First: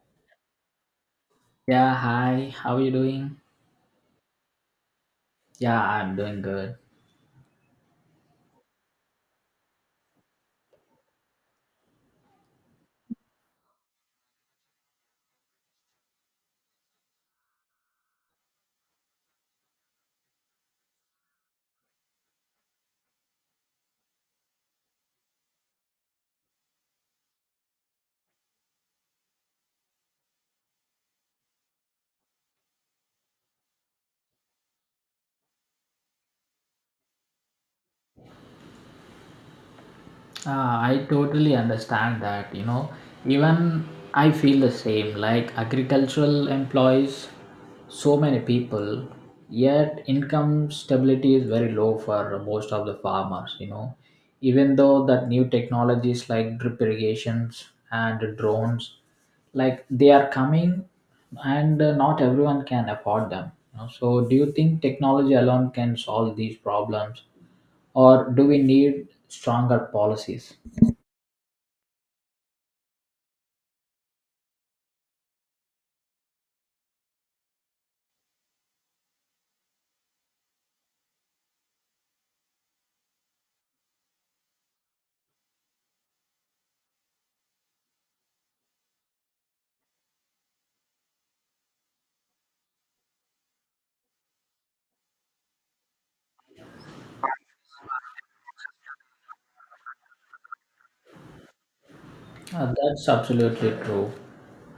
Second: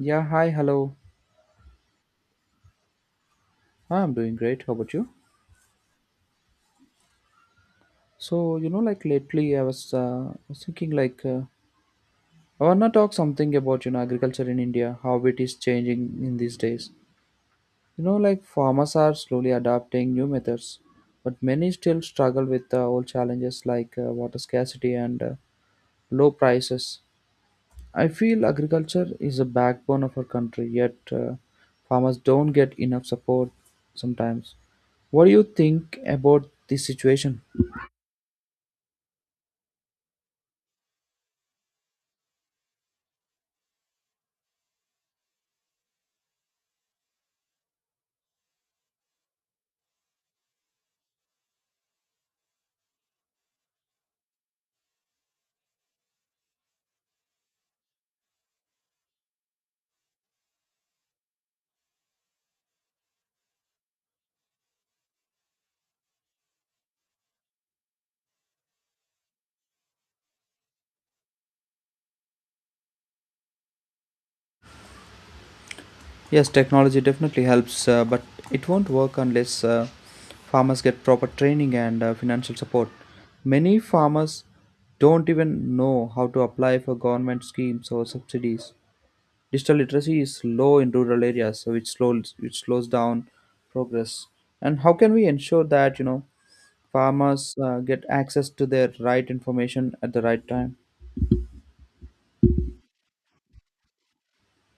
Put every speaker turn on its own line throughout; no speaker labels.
Yeah, hi, hello.
Yeah, hi. How are you doing?
Ah, I'm doing great. How about you?
Yeah, I'm doing good.
So lately I was, thinking I wanna talk something about, agriculture in India, how it is changing in these days. You know, like farmers are slowly adapting new methods, but many still struggle with old challenges like water scarcity and low prices. I feel agriculture is a backbone of our country, yet farmers don't get enough support sometimes. What do you think about this situation?
I totally understand that, you know, even I feel the same. Like agricultural employs so many people, yet income stability is very low for most of the farmers, you know. Even though that new technologies like drip irrigations and drones, like they are coming and not everyone can afford them. You know. So do you think technology alone can solve these problems or do we need stronger policies?
Yes, technology definitely helps, but it won't work unless farmers get proper training and financial support. Many farmers don't even know how to apply for government schemes or subsidies. Digital literacy is low in rural areas, so it slows which slows down progress. And how can we ensure that you know farmers get access to their right information at the right time?
That's absolutely true.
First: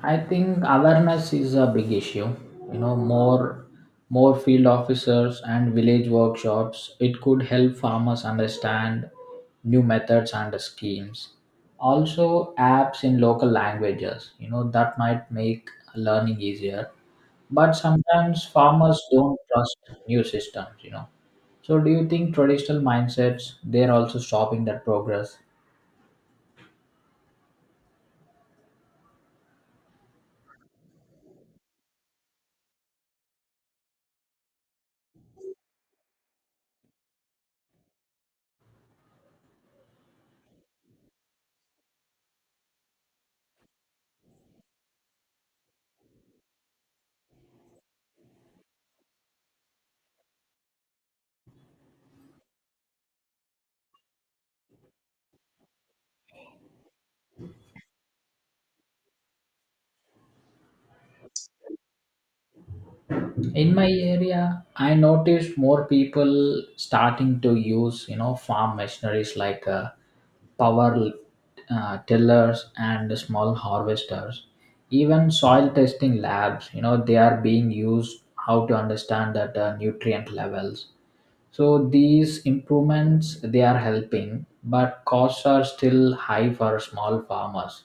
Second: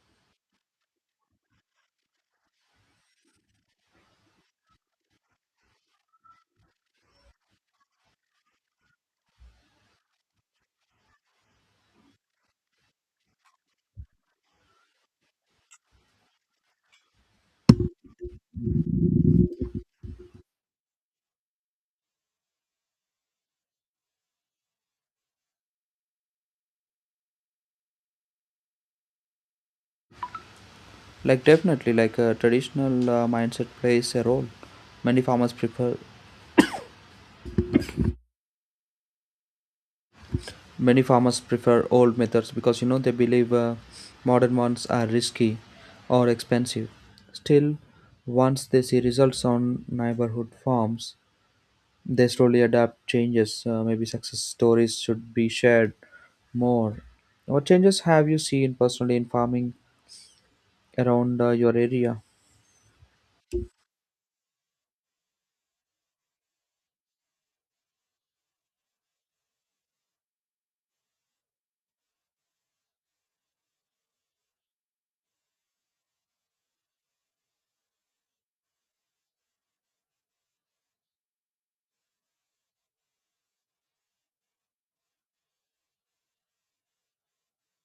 I think awareness is a big issue. You know, more field officers and village workshops. It could help farmers understand new methods and schemes. Also, apps in local languages. You know, that might make learning easier. But sometimes farmers don't trust new systems. You know, so do you think traditional mindsets they're also stopping that progress?
Like definitely, like a traditional mindset plays a role. Many farmers prefer Many farmers prefer old methods because you know they believe modern ones are risky or expensive. Still, once they see results on neighborhood farms, they slowly adapt changes. Maybe success stories should be shared more. What changes have you seen personally in farming around your area?
In my area I noticed more people starting to use, you know, farm machineries like power tillers and small harvesters, even soil testing labs, you know, they are being used how to understand that nutrient levels. So these improvements they are helping, but costs are still high for small farmers.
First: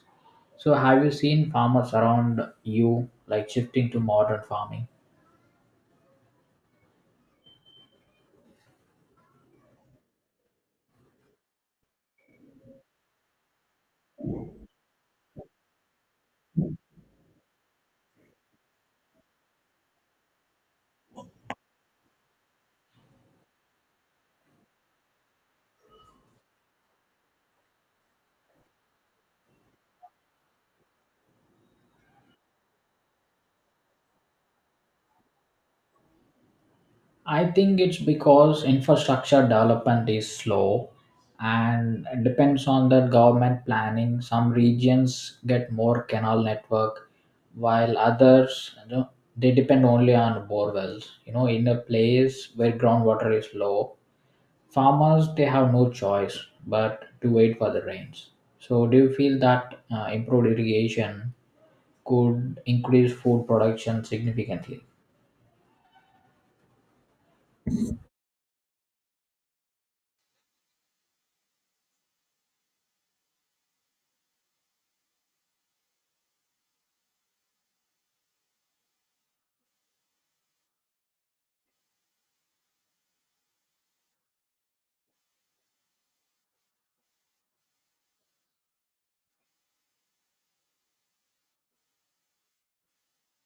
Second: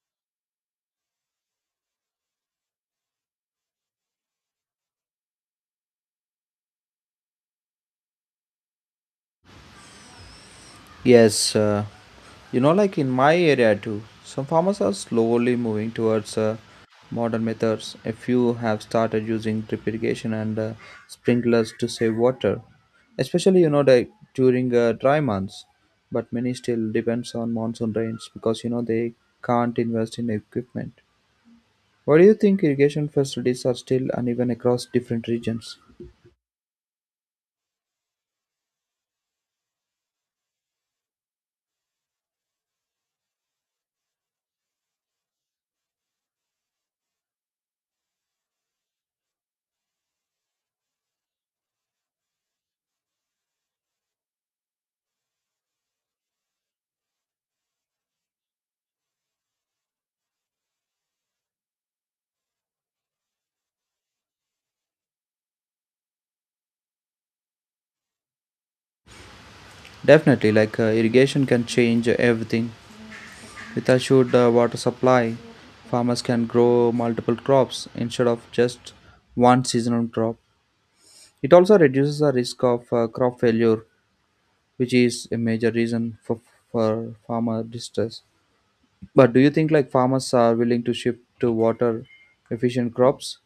So have you seen farmers around you like shifting to modern farming?
Yes, you know, like in my area too, some farmers are slowly moving towards modern methods. A few have started using drip irrigation and sprinklers to save water, especially you know like during dry months. But many still depends on monsoon rains because you know they can't invest in equipment. What do you think irrigation facilities are still uneven across different regions?
I think it's because infrastructure development is slow and it depends on the government planning. Some regions get more canal network while others, you know, they depend only on borewells. You know, in a place where groundwater is low, farmers they have no choice but to wait for the rains. So do you feel that improved irrigation could increase food production significantly?
Definitely, like irrigation can change everything. With a assured water supply, farmers can grow multiple crops instead of just one seasonal crop. It also reduces the risk of crop failure, which is a major reason for farmer distress. But do you think like farmers are willing to shift to water efficient crops?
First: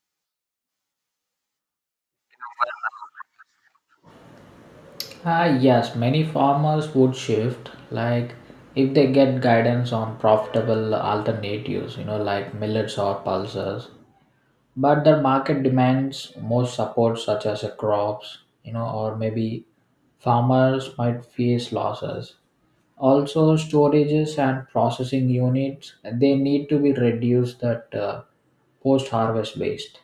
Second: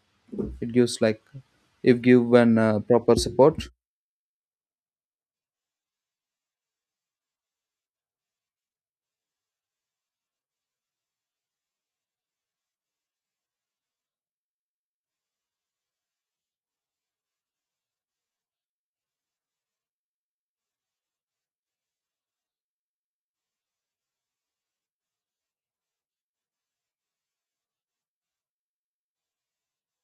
It gives like if given proper support.
Yes, many farmers would shift, like if they get guidance on profitable alternatives, you know, like millets or pulses. But the market demands more support, such as crops, you know, or maybe farmers might face losses. Also, storages and processing units they need to be reduced that post-harvest waste.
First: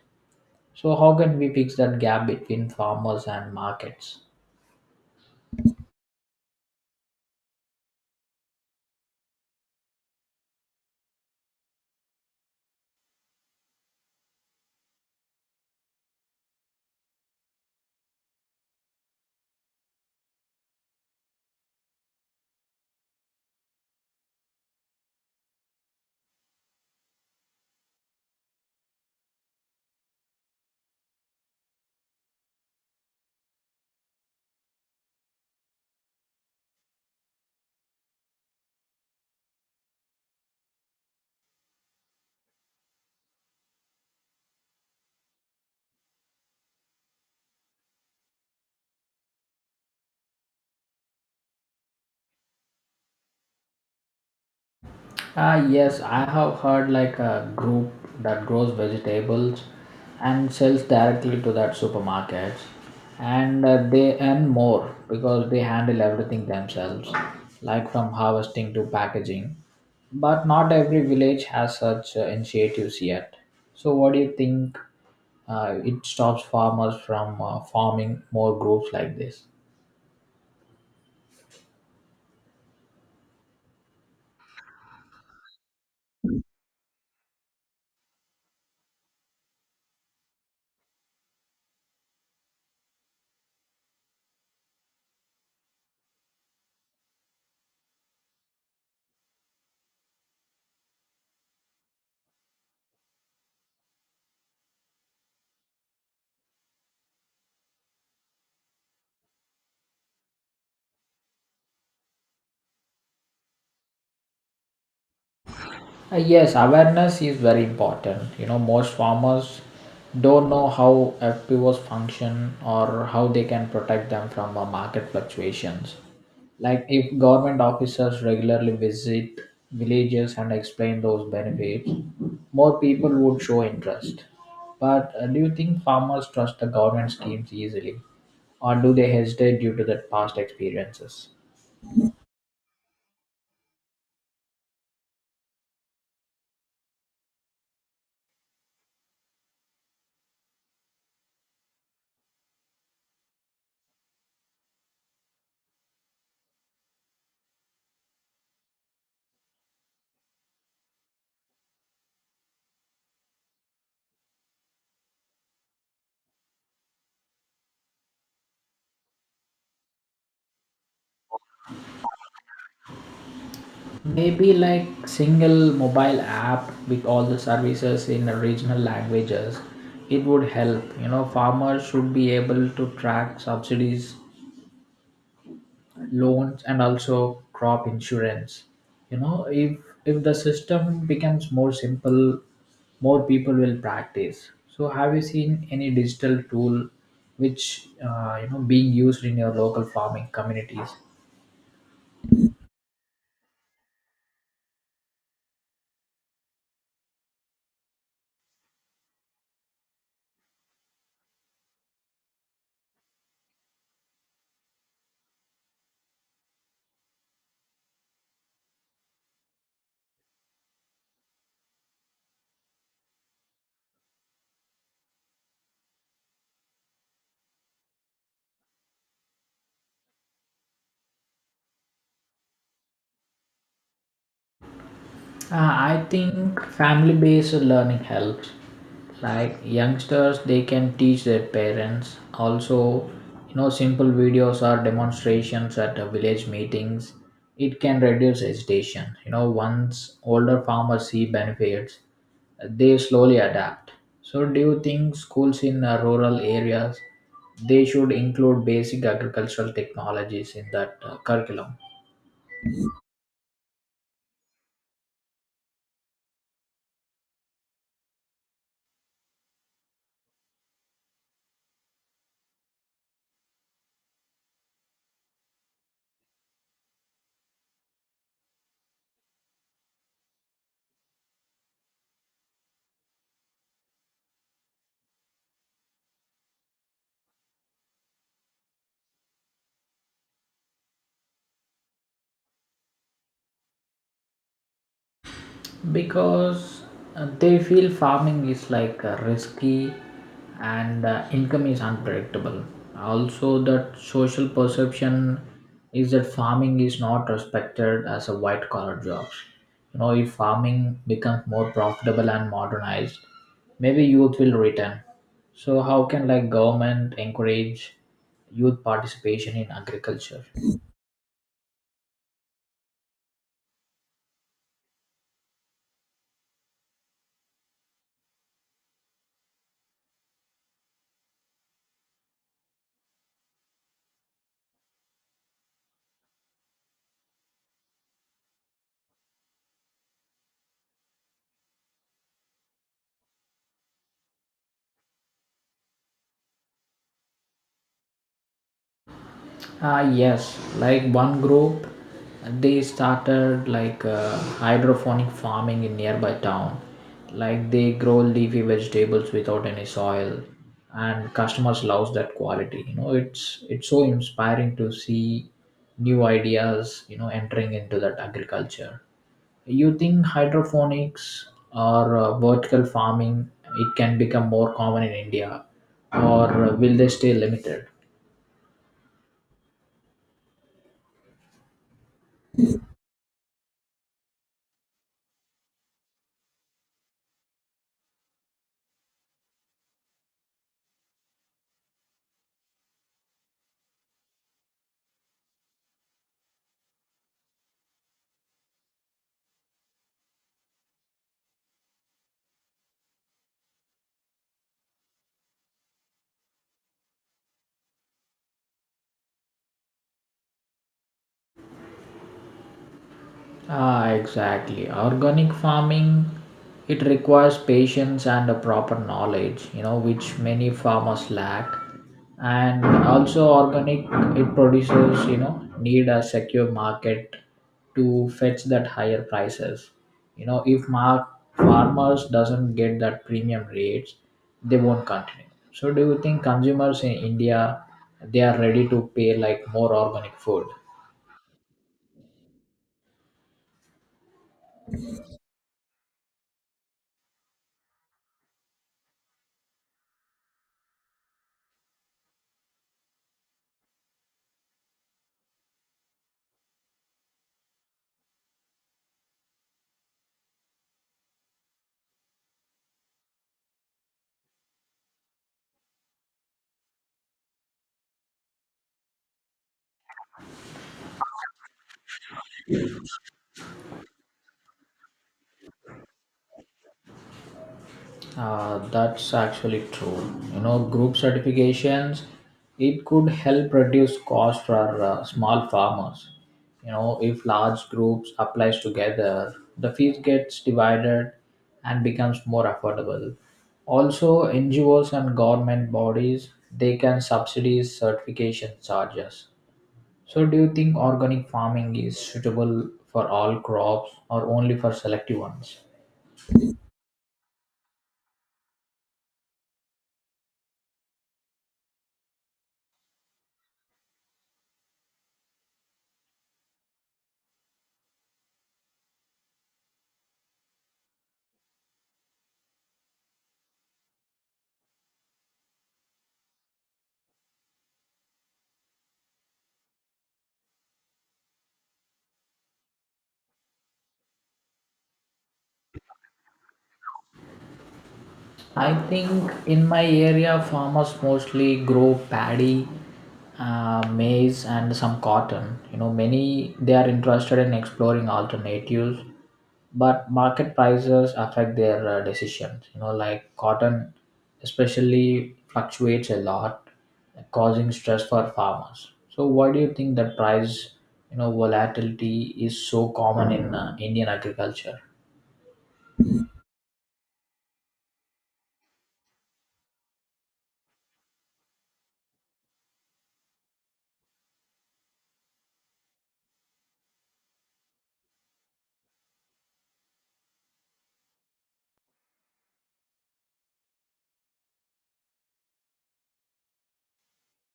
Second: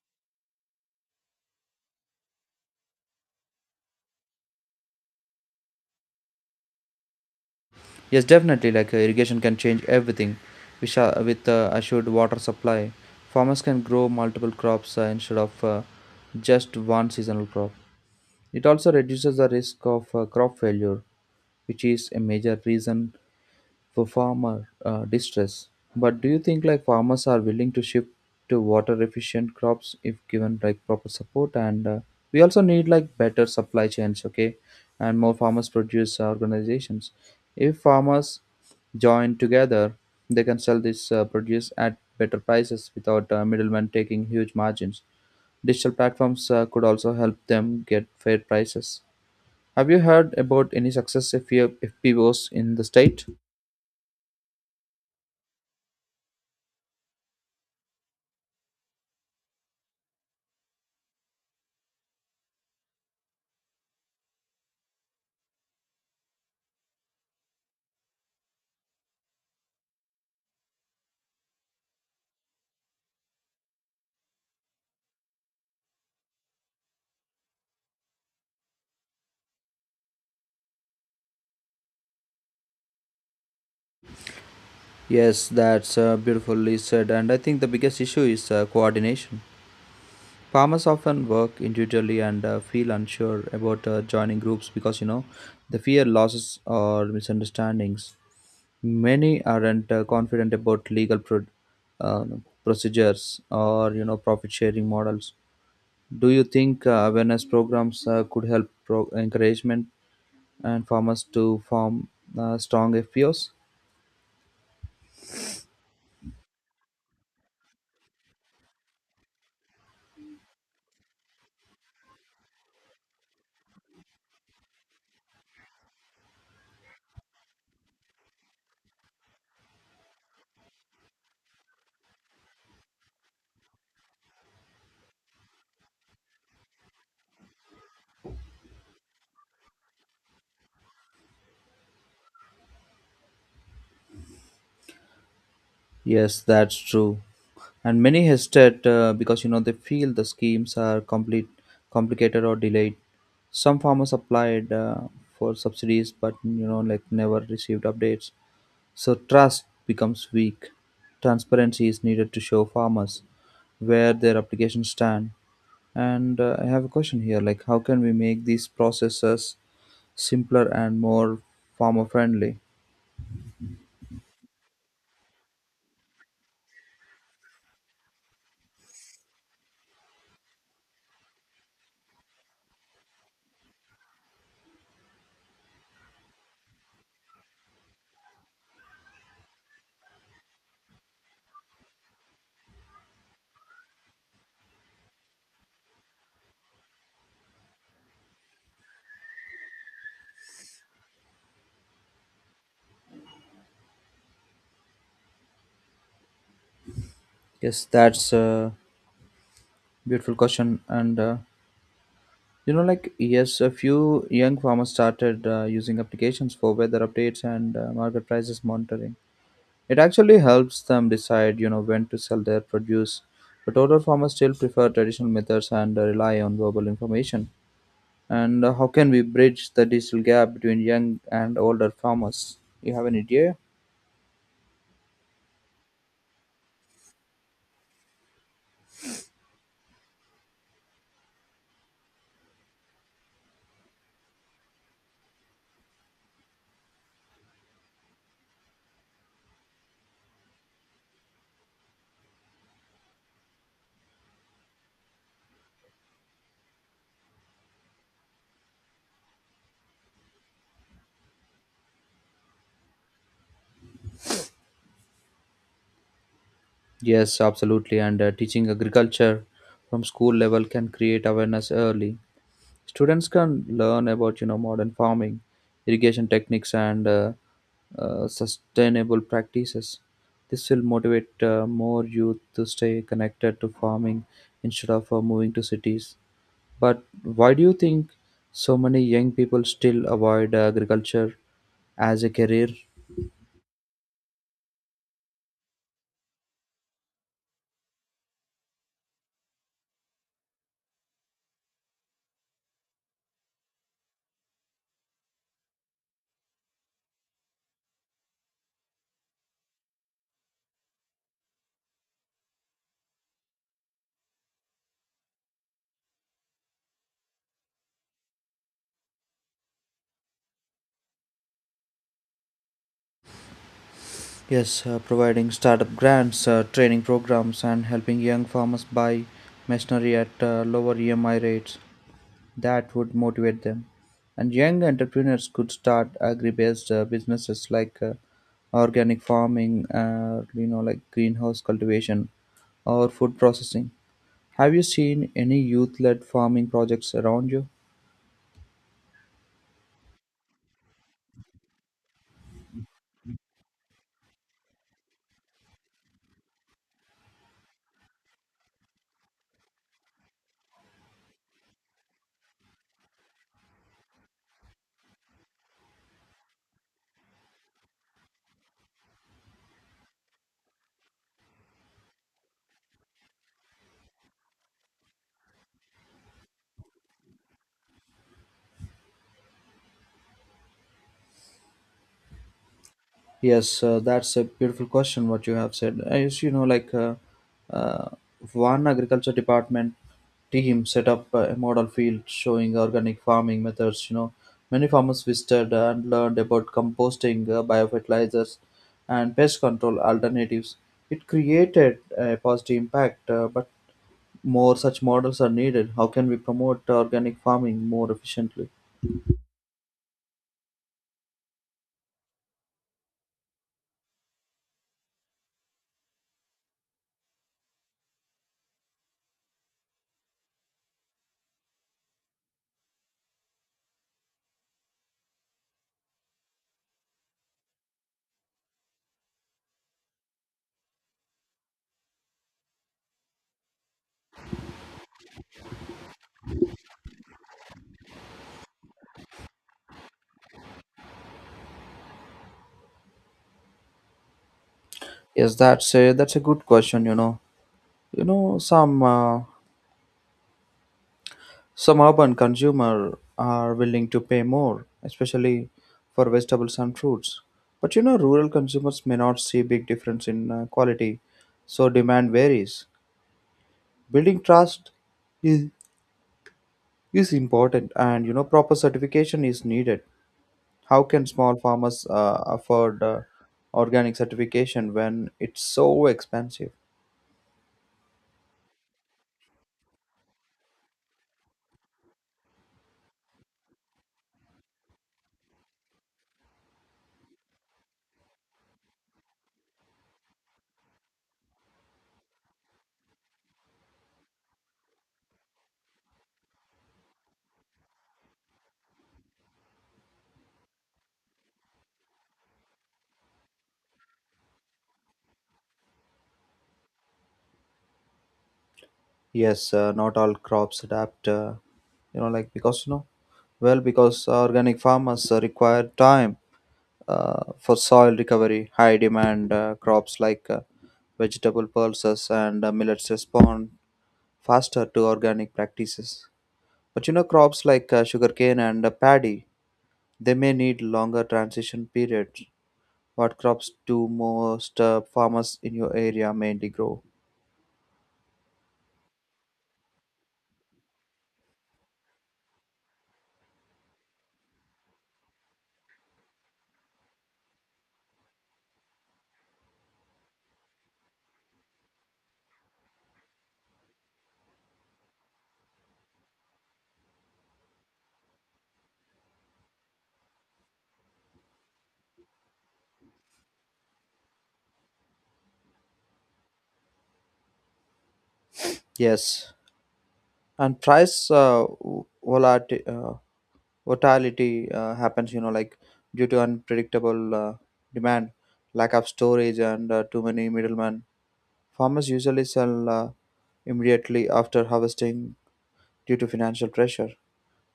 So, how can we fix that gap between farmers and markets?
Yes, definitely. Like irrigation can change everything. We shall, with assured water supply, farmers can grow multiple crops instead of just one seasonal crop. It also reduces the risk of crop failure, which is a major reason for farmer distress. But do you think like farmers are willing to shift to water efficient crops if given like proper support? And we also need like better supply chains, okay, and more farmers produce organizations. If farmers join together, they can sell this produce at better prices without middlemen taking huge margins. Digital platforms could also help them get fair prices. Have you heard about any success if FPOs in the state?
Yes, I have heard like a group that grows vegetables and sells directly to that supermarkets, and they earn more because they handle everything themselves, like from harvesting to packaging. But not every village has such initiatives yet. So, what do you think? It stops farmers from forming more groups like this.
Yes, that's beautifully said. And I think the biggest issue is coordination. Farmers often work individually and feel unsure about joining groups because, you know, they fear losses or misunderstandings. Many aren't confident about uh, procedures or, you know, profit sharing models. Do you think awareness programs could help encouragement and farmers to form strong FPOs?
Yes, awareness is very important. You know, most farmers don't know how FPOs function or how they can protect them from market fluctuations. Like if government officers regularly visit villages and explain those benefits, more people would show interest. But do you think farmers trust the government schemes easily, or do they hesitate due to their past experiences?
Yes, that's true. And many hesitate because you know they feel the schemes are complete, complicated or delayed. Some farmers applied for subsidies, but you know like never received updates. So trust becomes weak. Transparency is needed to show farmers where their applications stand. And I have a question here: like, how can we make these processes simpler and more farmer friendly?
Maybe like single mobile app with all the services in the regional languages, it would help. You know, farmers should be able to track subsidies, loans, and also crop insurance. You know, if the system becomes more simple, more people will practice. So, have you seen any digital tool which, you know, being used in your local farming communities?
Yes, that's a beautiful question and. You know, like, Yes, a few young farmers started using applications for weather updates and market prices monitoring. It actually helps them decide, you know, when to sell their produce. But older farmers still prefer traditional methods and rely on verbal information. And how can we bridge the digital gap between young and older farmers? You have an idea?
I think family based learning helps. Like youngsters, they can teach their parents. Also, you know, simple videos or demonstrations at village meetings. It can reduce hesitation. You know, once older farmers see benefits, they slowly adapt. So, do you think schools in rural areas they should include basic agricultural technologies in that curriculum?
Yes, absolutely. And teaching agriculture from school level can create awareness early. Students can learn about you know modern farming, irrigation techniques, and sustainable practices. This will motivate more youth to stay connected to farming instead of moving to cities. But why do you think so many young people still avoid agriculture as a career?
Because they feel farming is like risky and income is unpredictable. Also that social perception is that farming is not respected as a white collar job. You know, if farming becomes more profitable and modernized, maybe youth will return. So how can like government encourage youth participation in agriculture?
Yes, providing startup grants, training programs, and helping young farmers buy machinery at lower EMI rates that would motivate them. And young entrepreneurs could start agri-based businesses like organic farming, you know, like greenhouse cultivation or food processing. Have you seen any youth-led farming projects around you?
Yes, like one group, they started like hydroponic farming in nearby town. Like they grow leafy vegetables without any soil, and customers love that quality. You know, it's so inspiring to see new ideas. You know, entering into that agriculture. You think hydroponics or vertical farming it can become more common in India, or will they stay limited?
Yes, that's a beautiful question. What you have said, as you know, uh, one agriculture department team set up a model field showing organic farming methods. You know, many farmers visited and learned about composting, biofertilizers, and pest control alternatives. It created a positive impact, but more such models are needed. How can we promote organic farming more efficiently?
Exactly. Organic farming it requires patience and a proper knowledge, you know, which many farmers lack. And also organic it produces, you know, need a secure market to fetch that higher prices. You know, if farmers doesn't get that premium rates, they won't continue. So do you think consumers in India they are ready to pay like more organic food?
Yes, that's a good question. You know, some. Some urban consumers are willing to pay more, especially for vegetables and fruits. But you know, rural consumers may not see big difference in quality, so demand varies. Building trust is, is important, and you know, proper certification is needed. How can small farmers afford organic certification when it's so expensive?
That's actually true. You know, group certifications, it could help reduce cost for small farmers. You know, if large groups applies together, the fees gets divided and becomes more affordable. Also, NGOs and government bodies, they can subsidize certification charges. So, do you think organic farming is suitable for all crops or only for selective ones?
Yes, not all crops adapt. You know, like because you know, well, because organic farmers require time for soil recovery. High demand crops like vegetable pulses and millets respond faster to organic practices. But you know, crops like sugarcane and paddy, they may need longer transition periods. What crops do most farmers in your area mainly grow?
I think in my area, farmers mostly grow paddy, maize, and some cotton. You know, many they are interested in exploring alternatives, but market prices affect their decisions. You know, like cotton, especially fluctuates a lot, causing stress for farmers. So, why do you think that price, you know, volatility is so common in Indian agriculture?
Yes, and price volatility, uh, volatility happens. You know, like due to unpredictable demand, lack of storage, and too many middlemen. Farmers usually sell immediately after harvesting due to financial pressure,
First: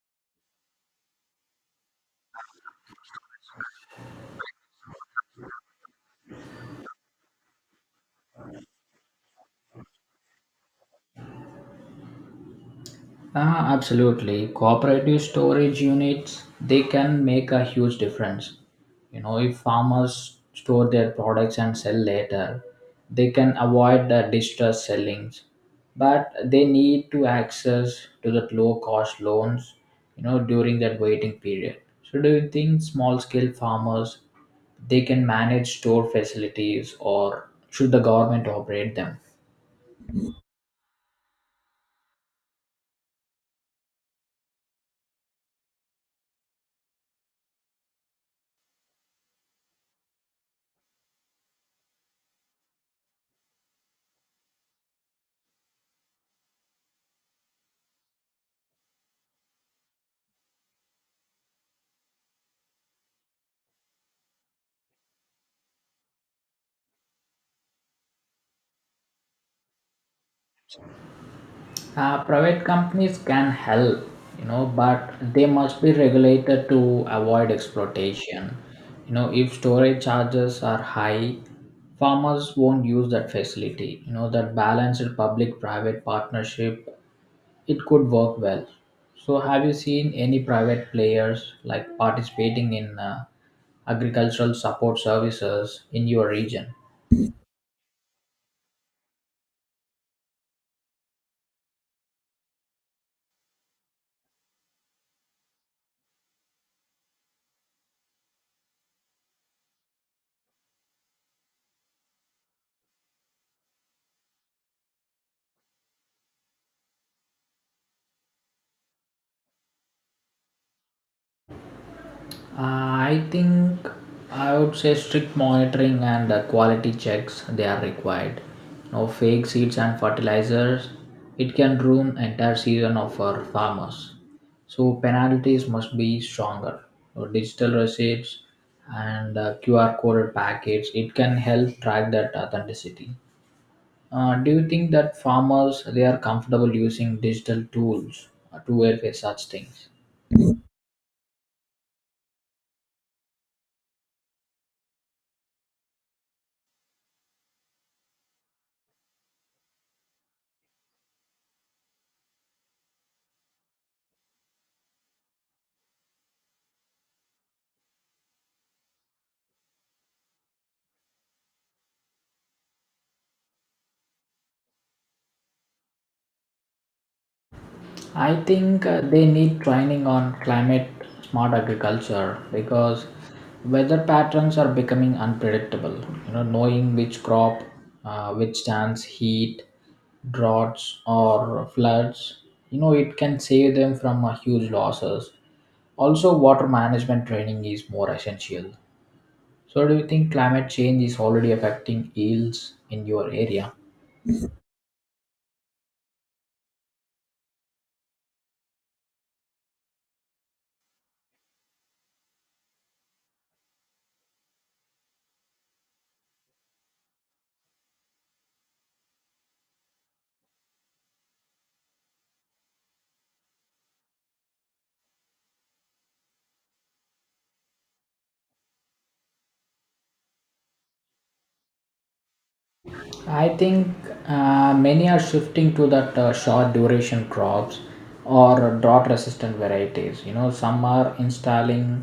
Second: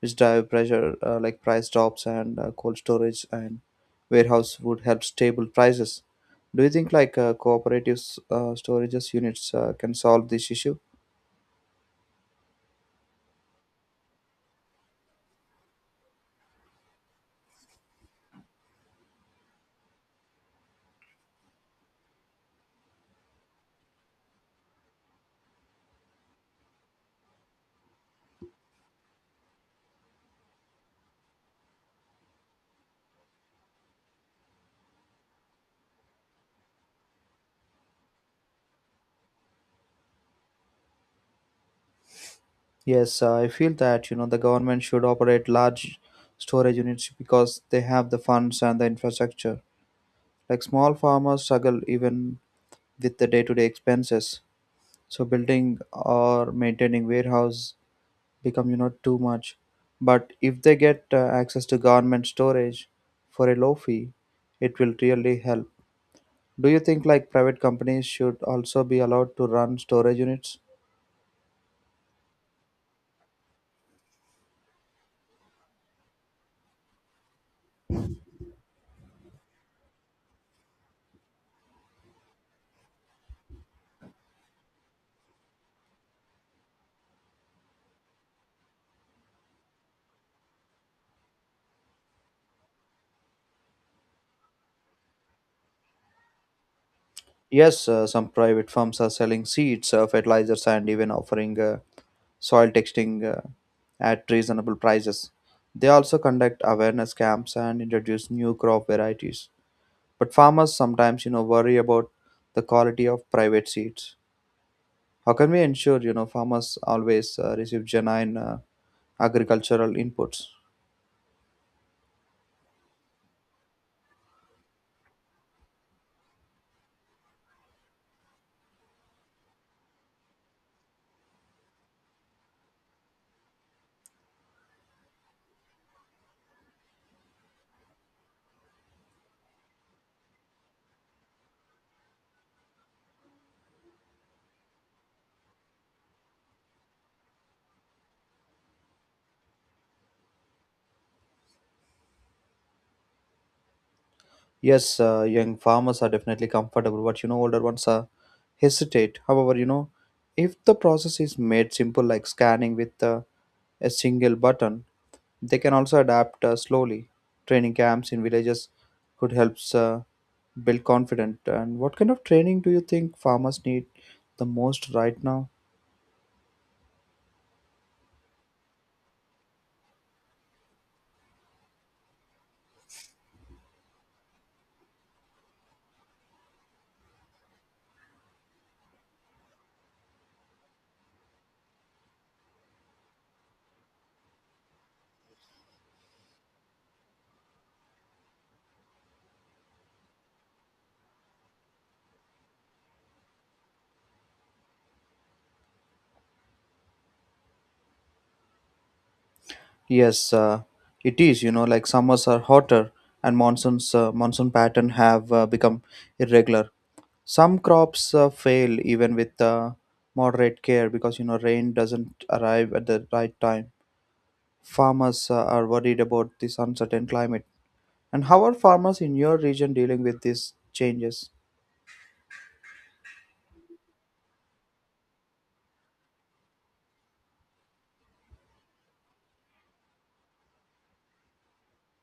which drive pressure like price drops and cold storage and warehouse would help stable prices. Do you think cooperative storages units can solve this issue?
Absolutely. Cooperative storage units, they can make a huge difference. You know, if farmers store their products and sell later, they can avoid the distress sellings. But they need to access to the low cost loans, you know, during that waiting period. So do you think small scale farmers they can manage store facilities or should the government operate them?
Yes, I feel that you know the government should operate large storage units because they have the funds and the infrastructure. Like small farmers struggle even with the day-to-day expenses. So building or maintaining warehouse become you know too much, but if they get access to government storage for a low fee, it will really help. Do you think like private companies should also be allowed to run storage units?
Private companies can help, you know, but they must be regulated to avoid exploitation. You know, if storage charges are high, farmers won't use that facility. You know, that balanced public-private partnership, it could work well. So, have you seen any private players like participating in agricultural support services in your region?
Yes, some private firms are selling seeds, fertilizers, and even offering soil testing at reasonable prices. They also conduct awareness camps and introduce new crop varieties. But farmers sometimes, you know, worry about the quality of private seeds. How can we ensure, you know, farmers always receive genuine agricultural inputs?
Uh, I think I would say strict monitoring and quality checks they are required. No fake seeds and fertilizers. It can ruin entire season of our farmers. So penalties must be stronger. So digital receipts and QR coded packets. It can help track that authenticity. Do you think that farmers they are comfortable using digital tools to verify such things?
Yes, young farmers are definitely comfortable, but you know, older ones are hesitate. However, you know, if the process is made simple, like scanning with a single button, they can also adapt slowly. Training camps in villages could help build confidence. And what kind of training do you think farmers need the most right now?
I think they need training on climate smart agriculture because weather patterns are becoming unpredictable. You know, knowing which crop withstands heat, droughts, or floods, you know, it can save them from huge losses. Also, water management training is more essential. So, do you think climate change is already affecting yields in your area?
Yes, it is. You know, like summers are hotter and monsoon pattern have become irregular. Some crops fail even with moderate care because you know rain doesn't arrive at the right time. Farmers are worried about this uncertain climate. And how are farmers in your region dealing with these changes?
I think many are shifting to that short duration crops or drought resistant varieties. You know, some are installing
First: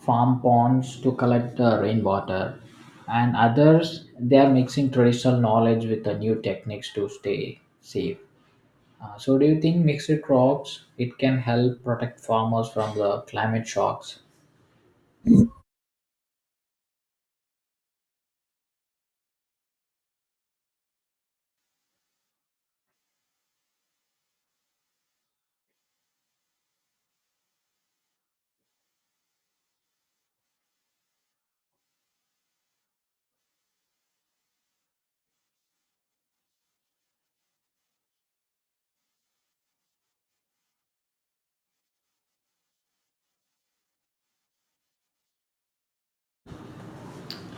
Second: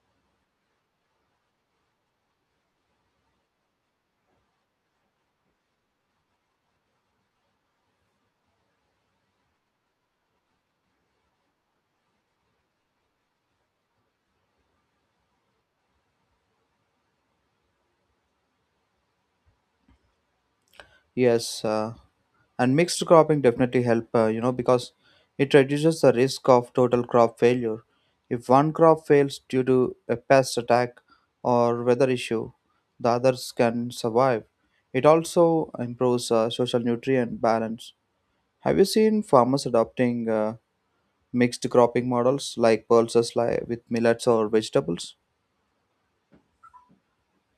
farm ponds to collect the rainwater, and others they are mixing traditional knowledge with the new techniques to stay safe. So, do you think mixed crops it can help protect farmers from the climate shocks?
Yes, and mixed cropping definitely help. You know because it reduces the risk of total crop failure. If one crop fails due to a pest attack or weather issue, the others can survive. It also improves social nutrient balance. Have you seen farmers adopting mixed cropping models like pulses like with millets or vegetables?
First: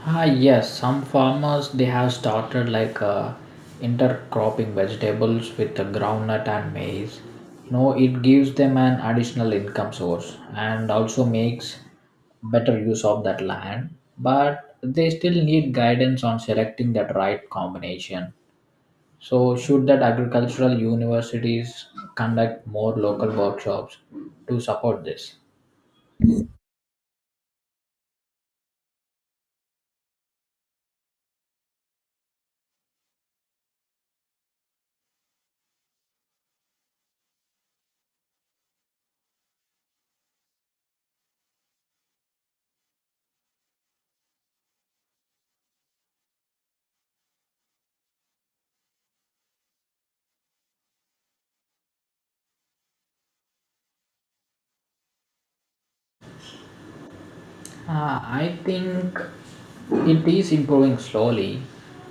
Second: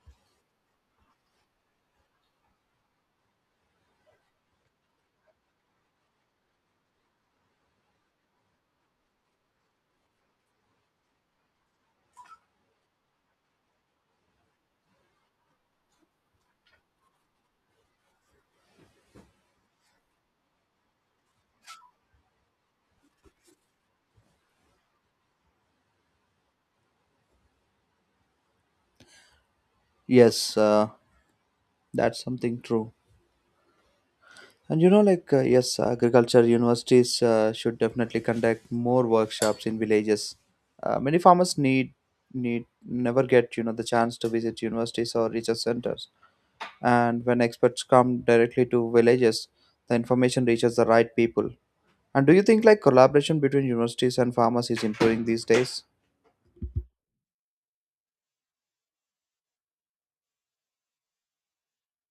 Yes, some farmers they have started like intercropping vegetables with the groundnut and maize. You know, it gives them an additional income source and also makes better use of that land. But they still need guidance on selecting that right combination. So, should that agricultural universities conduct more local workshops to support this?
Yes, that's something true. And you know, yes, agriculture universities should definitely conduct more workshops in villages. Many farmers need never get you know the chance to visit universities or research centers. And when experts come directly to villages, the information reaches the right people. And do you think like collaboration between universities and farmers is improving these days?
I think it is improving slowly,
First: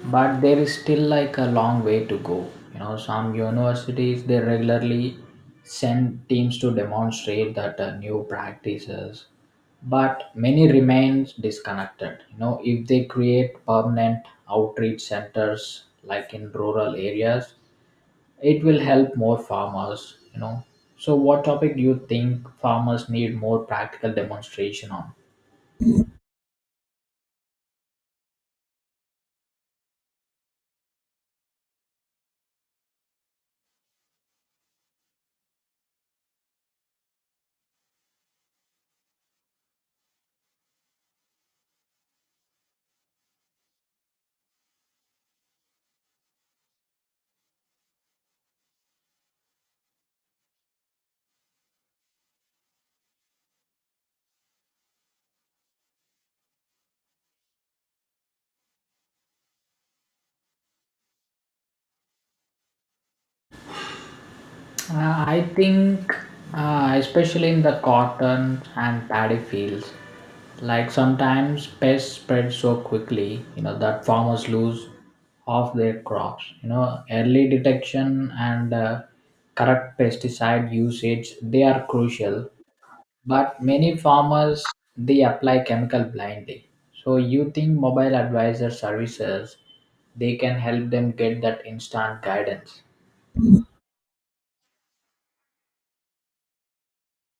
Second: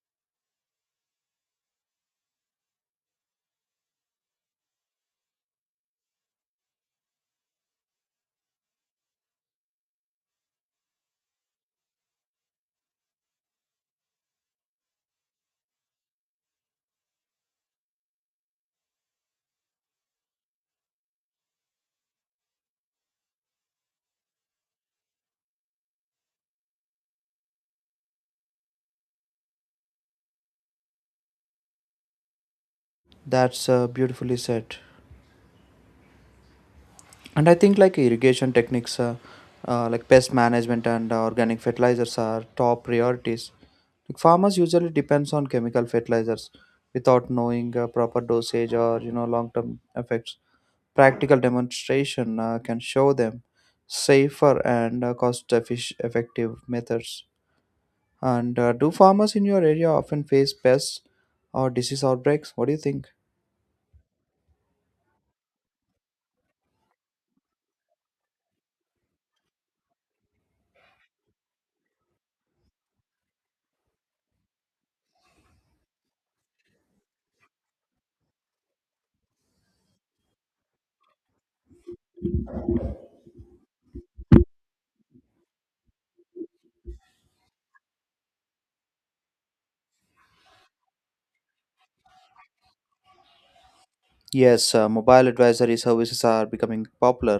but there is still like a long way to go. You know, some universities they regularly send teams to demonstrate that new practices, but many remains disconnected. You know, if they create permanent outreach centers like in rural areas, it will help more farmers. You know, so what topic do you think farmers need more practical demonstration on?
That's beautifully said. And I think like irrigation techniques, like pest management and organic fertilizers are top priorities. Like farmers usually depends on chemical fertilizers without knowing proper dosage or you know long-term effects. Practical demonstration can show them safer and cost-effective methods. And do farmers in your area often face pests or disease outbreaks? What do you think?
I think, especially in the cotton and paddy fields, like sometimes pests spread so quickly, you know, that farmers lose half their crops. You know, early detection and correct pesticide usage they are crucial. But many farmers they apply chemical blindly. So you think mobile advisor services they can help them get that instant guidance?
Yes, mobile advisory services are becoming popular.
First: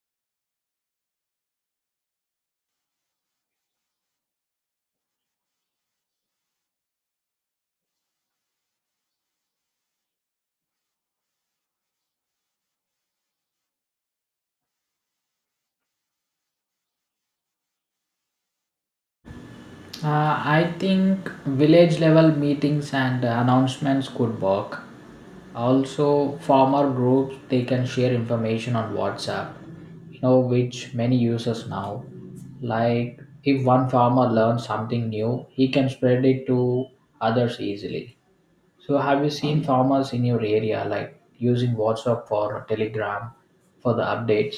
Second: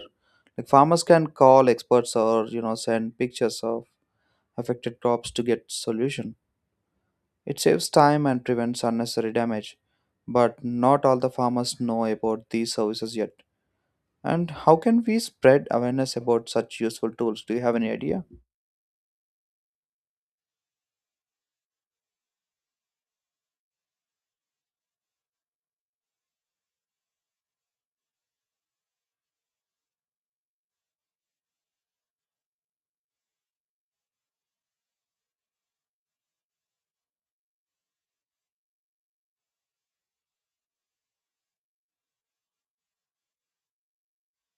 Like farmers can call experts or send pictures of affected crops to get solution. It saves time and prevents unnecessary damage. But not all the farmers know about these services yet. And how can we spread awareness about such useful tools? Do you have any idea?
I think village level meetings and announcements could work. Also, farmer groups they can share information on WhatsApp, you know, which many users now. Like if one farmer learns something new, he can spread it to others easily. So, have you seen farmers in your area like using WhatsApp for Telegram for the updates?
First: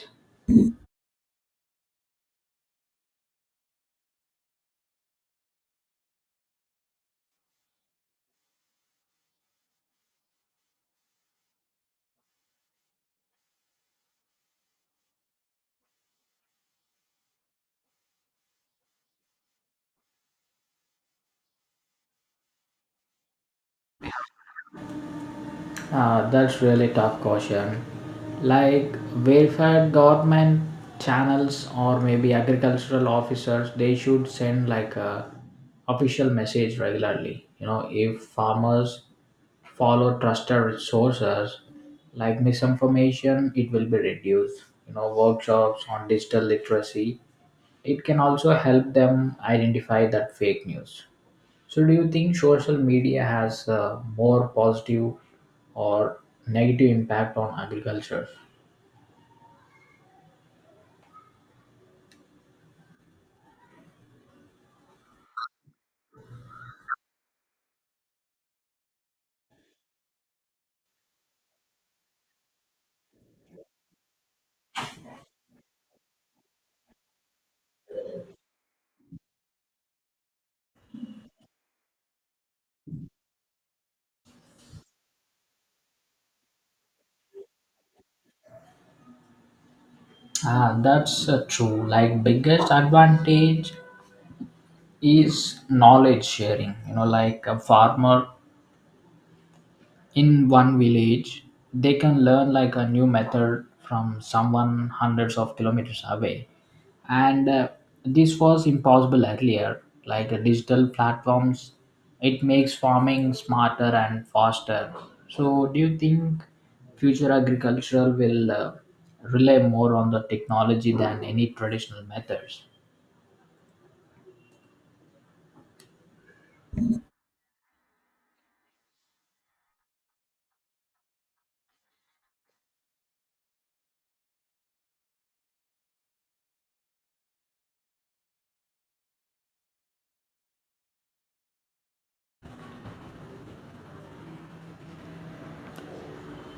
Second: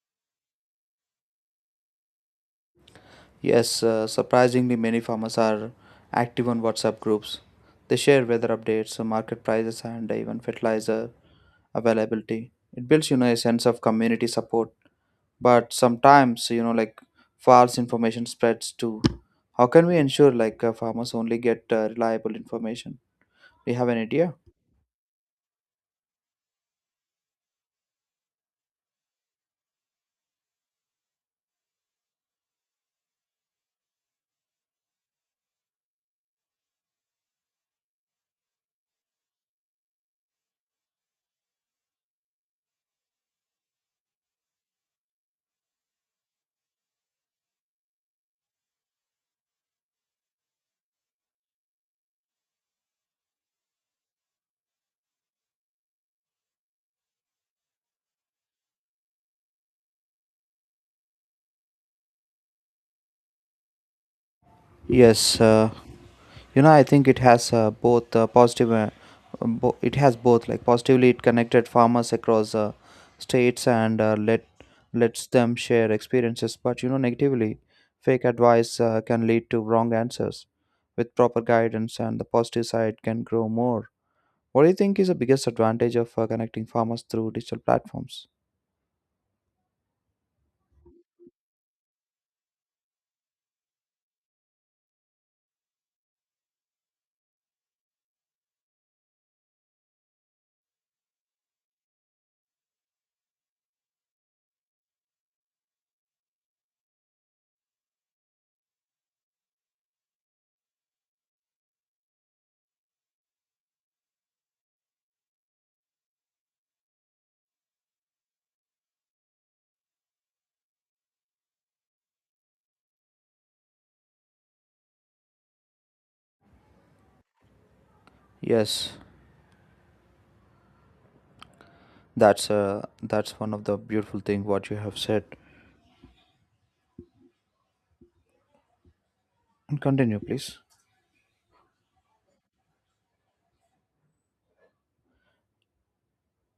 Yes, surprisingly many farmers are active on WhatsApp groups. They share weather updates, market prices, and even fertilizer availability. It builds, a sense of community support. But sometimes, you know, like false information spreads too. How can we ensure like farmers only get reliable information? Do you have an idea?
That's really tough question. Like welfare government channels or maybe agricultural officers, they should send like a official message regularly. You know, if farmers follow trusted sources, like misinformation, it will be reduced. You know, workshops on digital literacy, it can also help them identify that fake news. So, do you think social media has a more positive or negative impact on agriculture?
Yes, I think it has both positive it has both. Like, positively, it connected farmers across states, and lets them share experiences. But you know, negatively, fake advice can lead to wrong answers. With proper guidance, and the positive side can grow more. What do you think is the biggest advantage of connecting farmers through digital platforms?
Ah, that's True. Like biggest advantage is knowledge sharing. You know, like a farmer in one village, they can learn like a new method from someone hundreds of kilometers away. And this was impossible earlier, like digital platforms. It makes farming smarter and faster. So, do you think future agriculture will rely more on the technology than any traditional methods?
Yes, that's uh, that's one of the beautiful thing what you have said, and continue please.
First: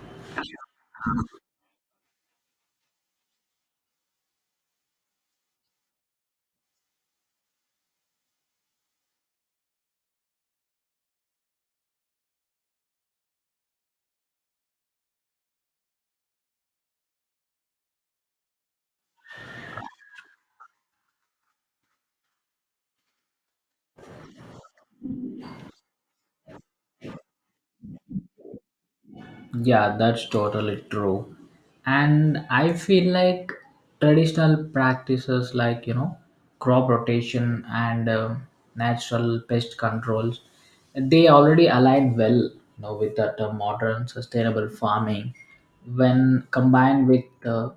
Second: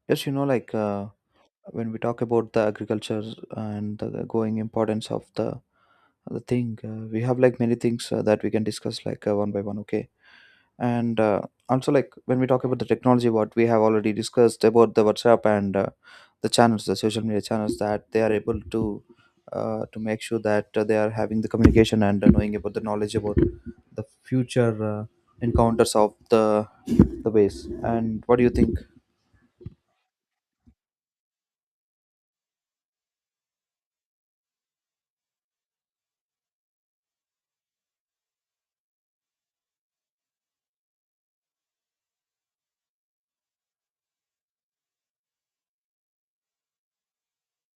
Yes, you know, like when we talk about the agriculture and the going importance of the thing, we have like many things that we can discuss, like one by one, okay? And also, like, when we talk about the technology, what we have already discussed about the WhatsApp and the channels, the social media channels, that they are able to make sure that they are having the communication and knowing about the knowledge about the future encounters of the ways. And what do you think?
Yeah, that's totally true. And I feel like traditional practices like, you know, crop rotation and natural pest controls, they already align well, you know, with that modern sustainable farming when combined with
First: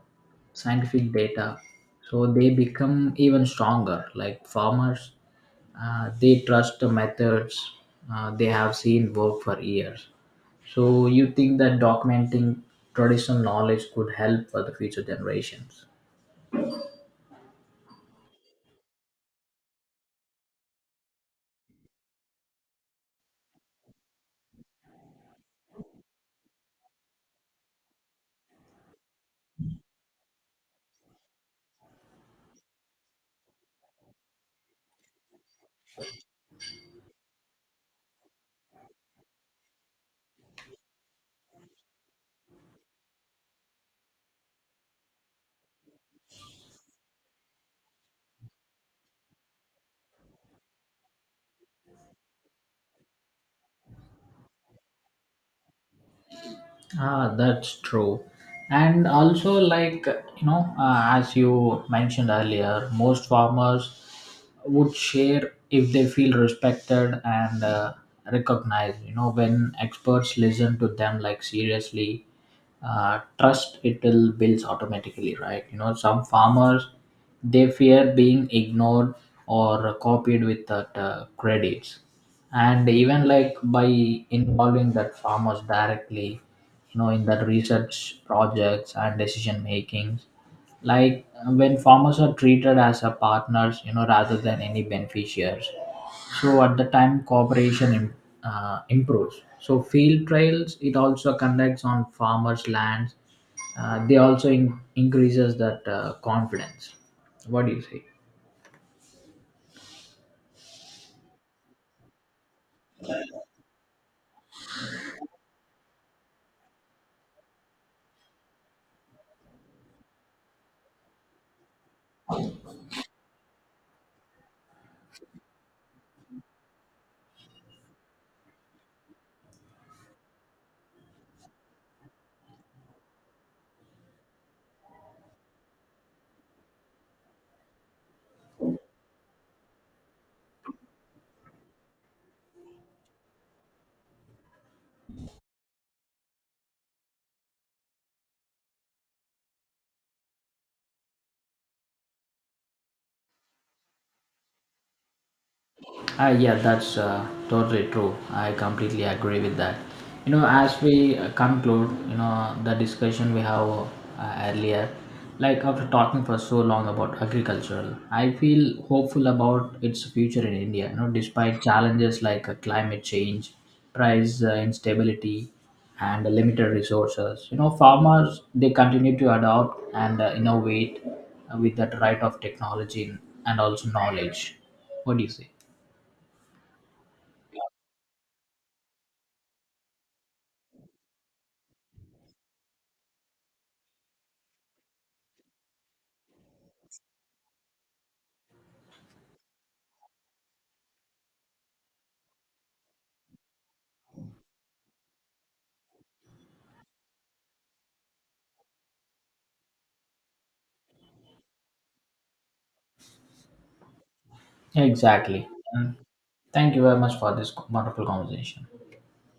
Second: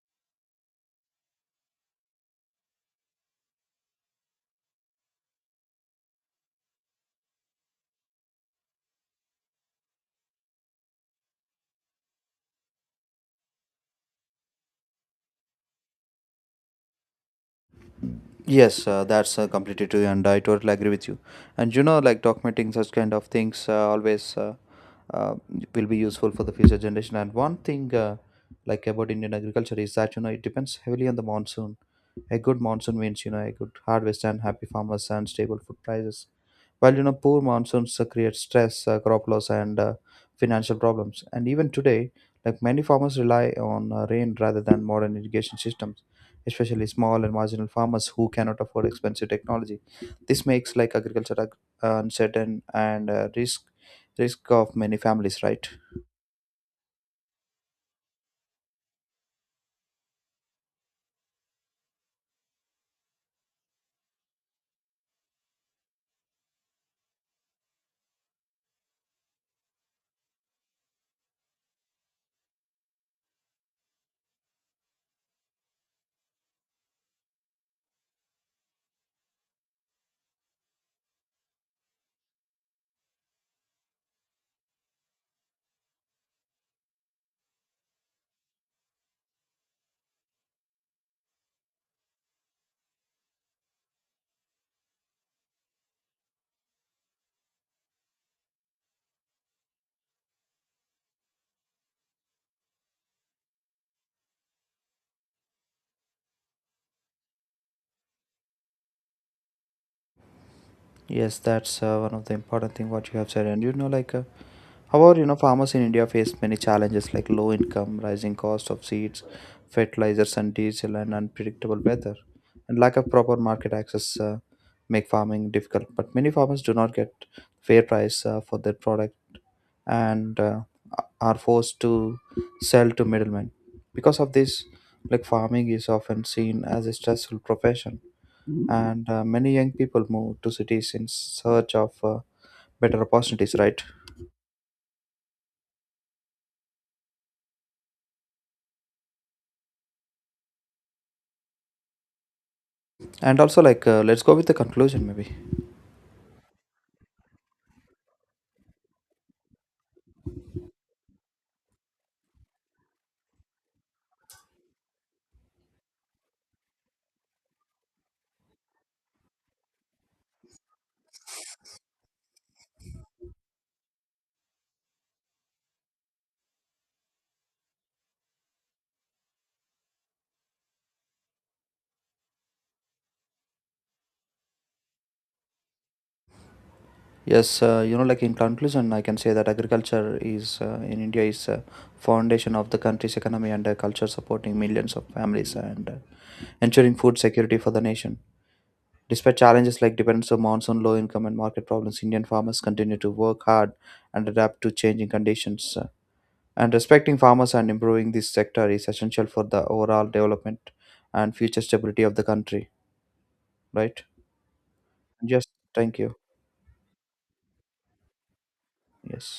scientific data. So they become even stronger. Like farmers they trust the methods they have seen work for years. So you think that documenting traditional knowledge could help for the future generations?
Yes, that's completely true, and I totally agree with you. And you know, like documenting such kind of things always uh, will be useful for the future generation. And one thing, like about Indian agriculture, is that you know it depends heavily on the monsoon. A good monsoon means you know a good harvest and happy farmers and stable food prices. While you know poor monsoons create stress, crop loss, and financial problems. And even today, like many farmers rely on rain rather than modern irrigation systems, especially small and marginal farmers who cannot afford expensive technology. This makes like uncertain and risk of many families, right?
That's true. And also, like, you know, as you mentioned earlier, most farmers would share if they feel respected and recognized. You know, when experts listen to them, like, seriously, trust it will builds automatically, right? You know, some farmers they fear being ignored or copied without credits, and even like by involving that farmers directly, you know, in that research projects and decision makings, like when farmers are treated as a partners, you know, rather than any beneficiaries, so at the time improves. So field trials it also conducts on farmers lands, they also increases that confidence. What do you say?
Yes, that's one of the important thing what you have said. And you know, like. However, you know, farmers in India face many challenges like low income, rising cost of seeds, fertilizers and diesel, and unpredictable weather. And lack of proper market access make farming difficult. But many farmers do not get fair price for their product, and are forced to sell to middlemen. Because of this, like farming is often seen as a stressful profession, and many young people move to cities in search of better opportunities, right? And also, like, let's go with the conclusion, maybe.
Yeah, that's totally true. I completely agree with that. You know, as we conclude, you know, the discussion we have earlier, like after talking for so long about agriculture, I feel hopeful about its future in India. You know, despite challenges like climate change, price instability, and limited resources, you know, farmers they continue to adopt and innovate with that right of technology and also knowledge. What do you say?
Yes, you know, like in conclusion, I can say that agriculture is in India is a foundation of the country's economy and culture, supporting millions of families and ensuring food security for the nation. Despite challenges like dependence on monsoon, low income, and market problems, Indian farmers continue to work hard and adapt to changing conditions. And respecting farmers and improving this sector is essential for the overall development and future stability of the country, right? Yes.
Exactly. And
Thank you.
thank you very much for this wonderful conversation.
Yes.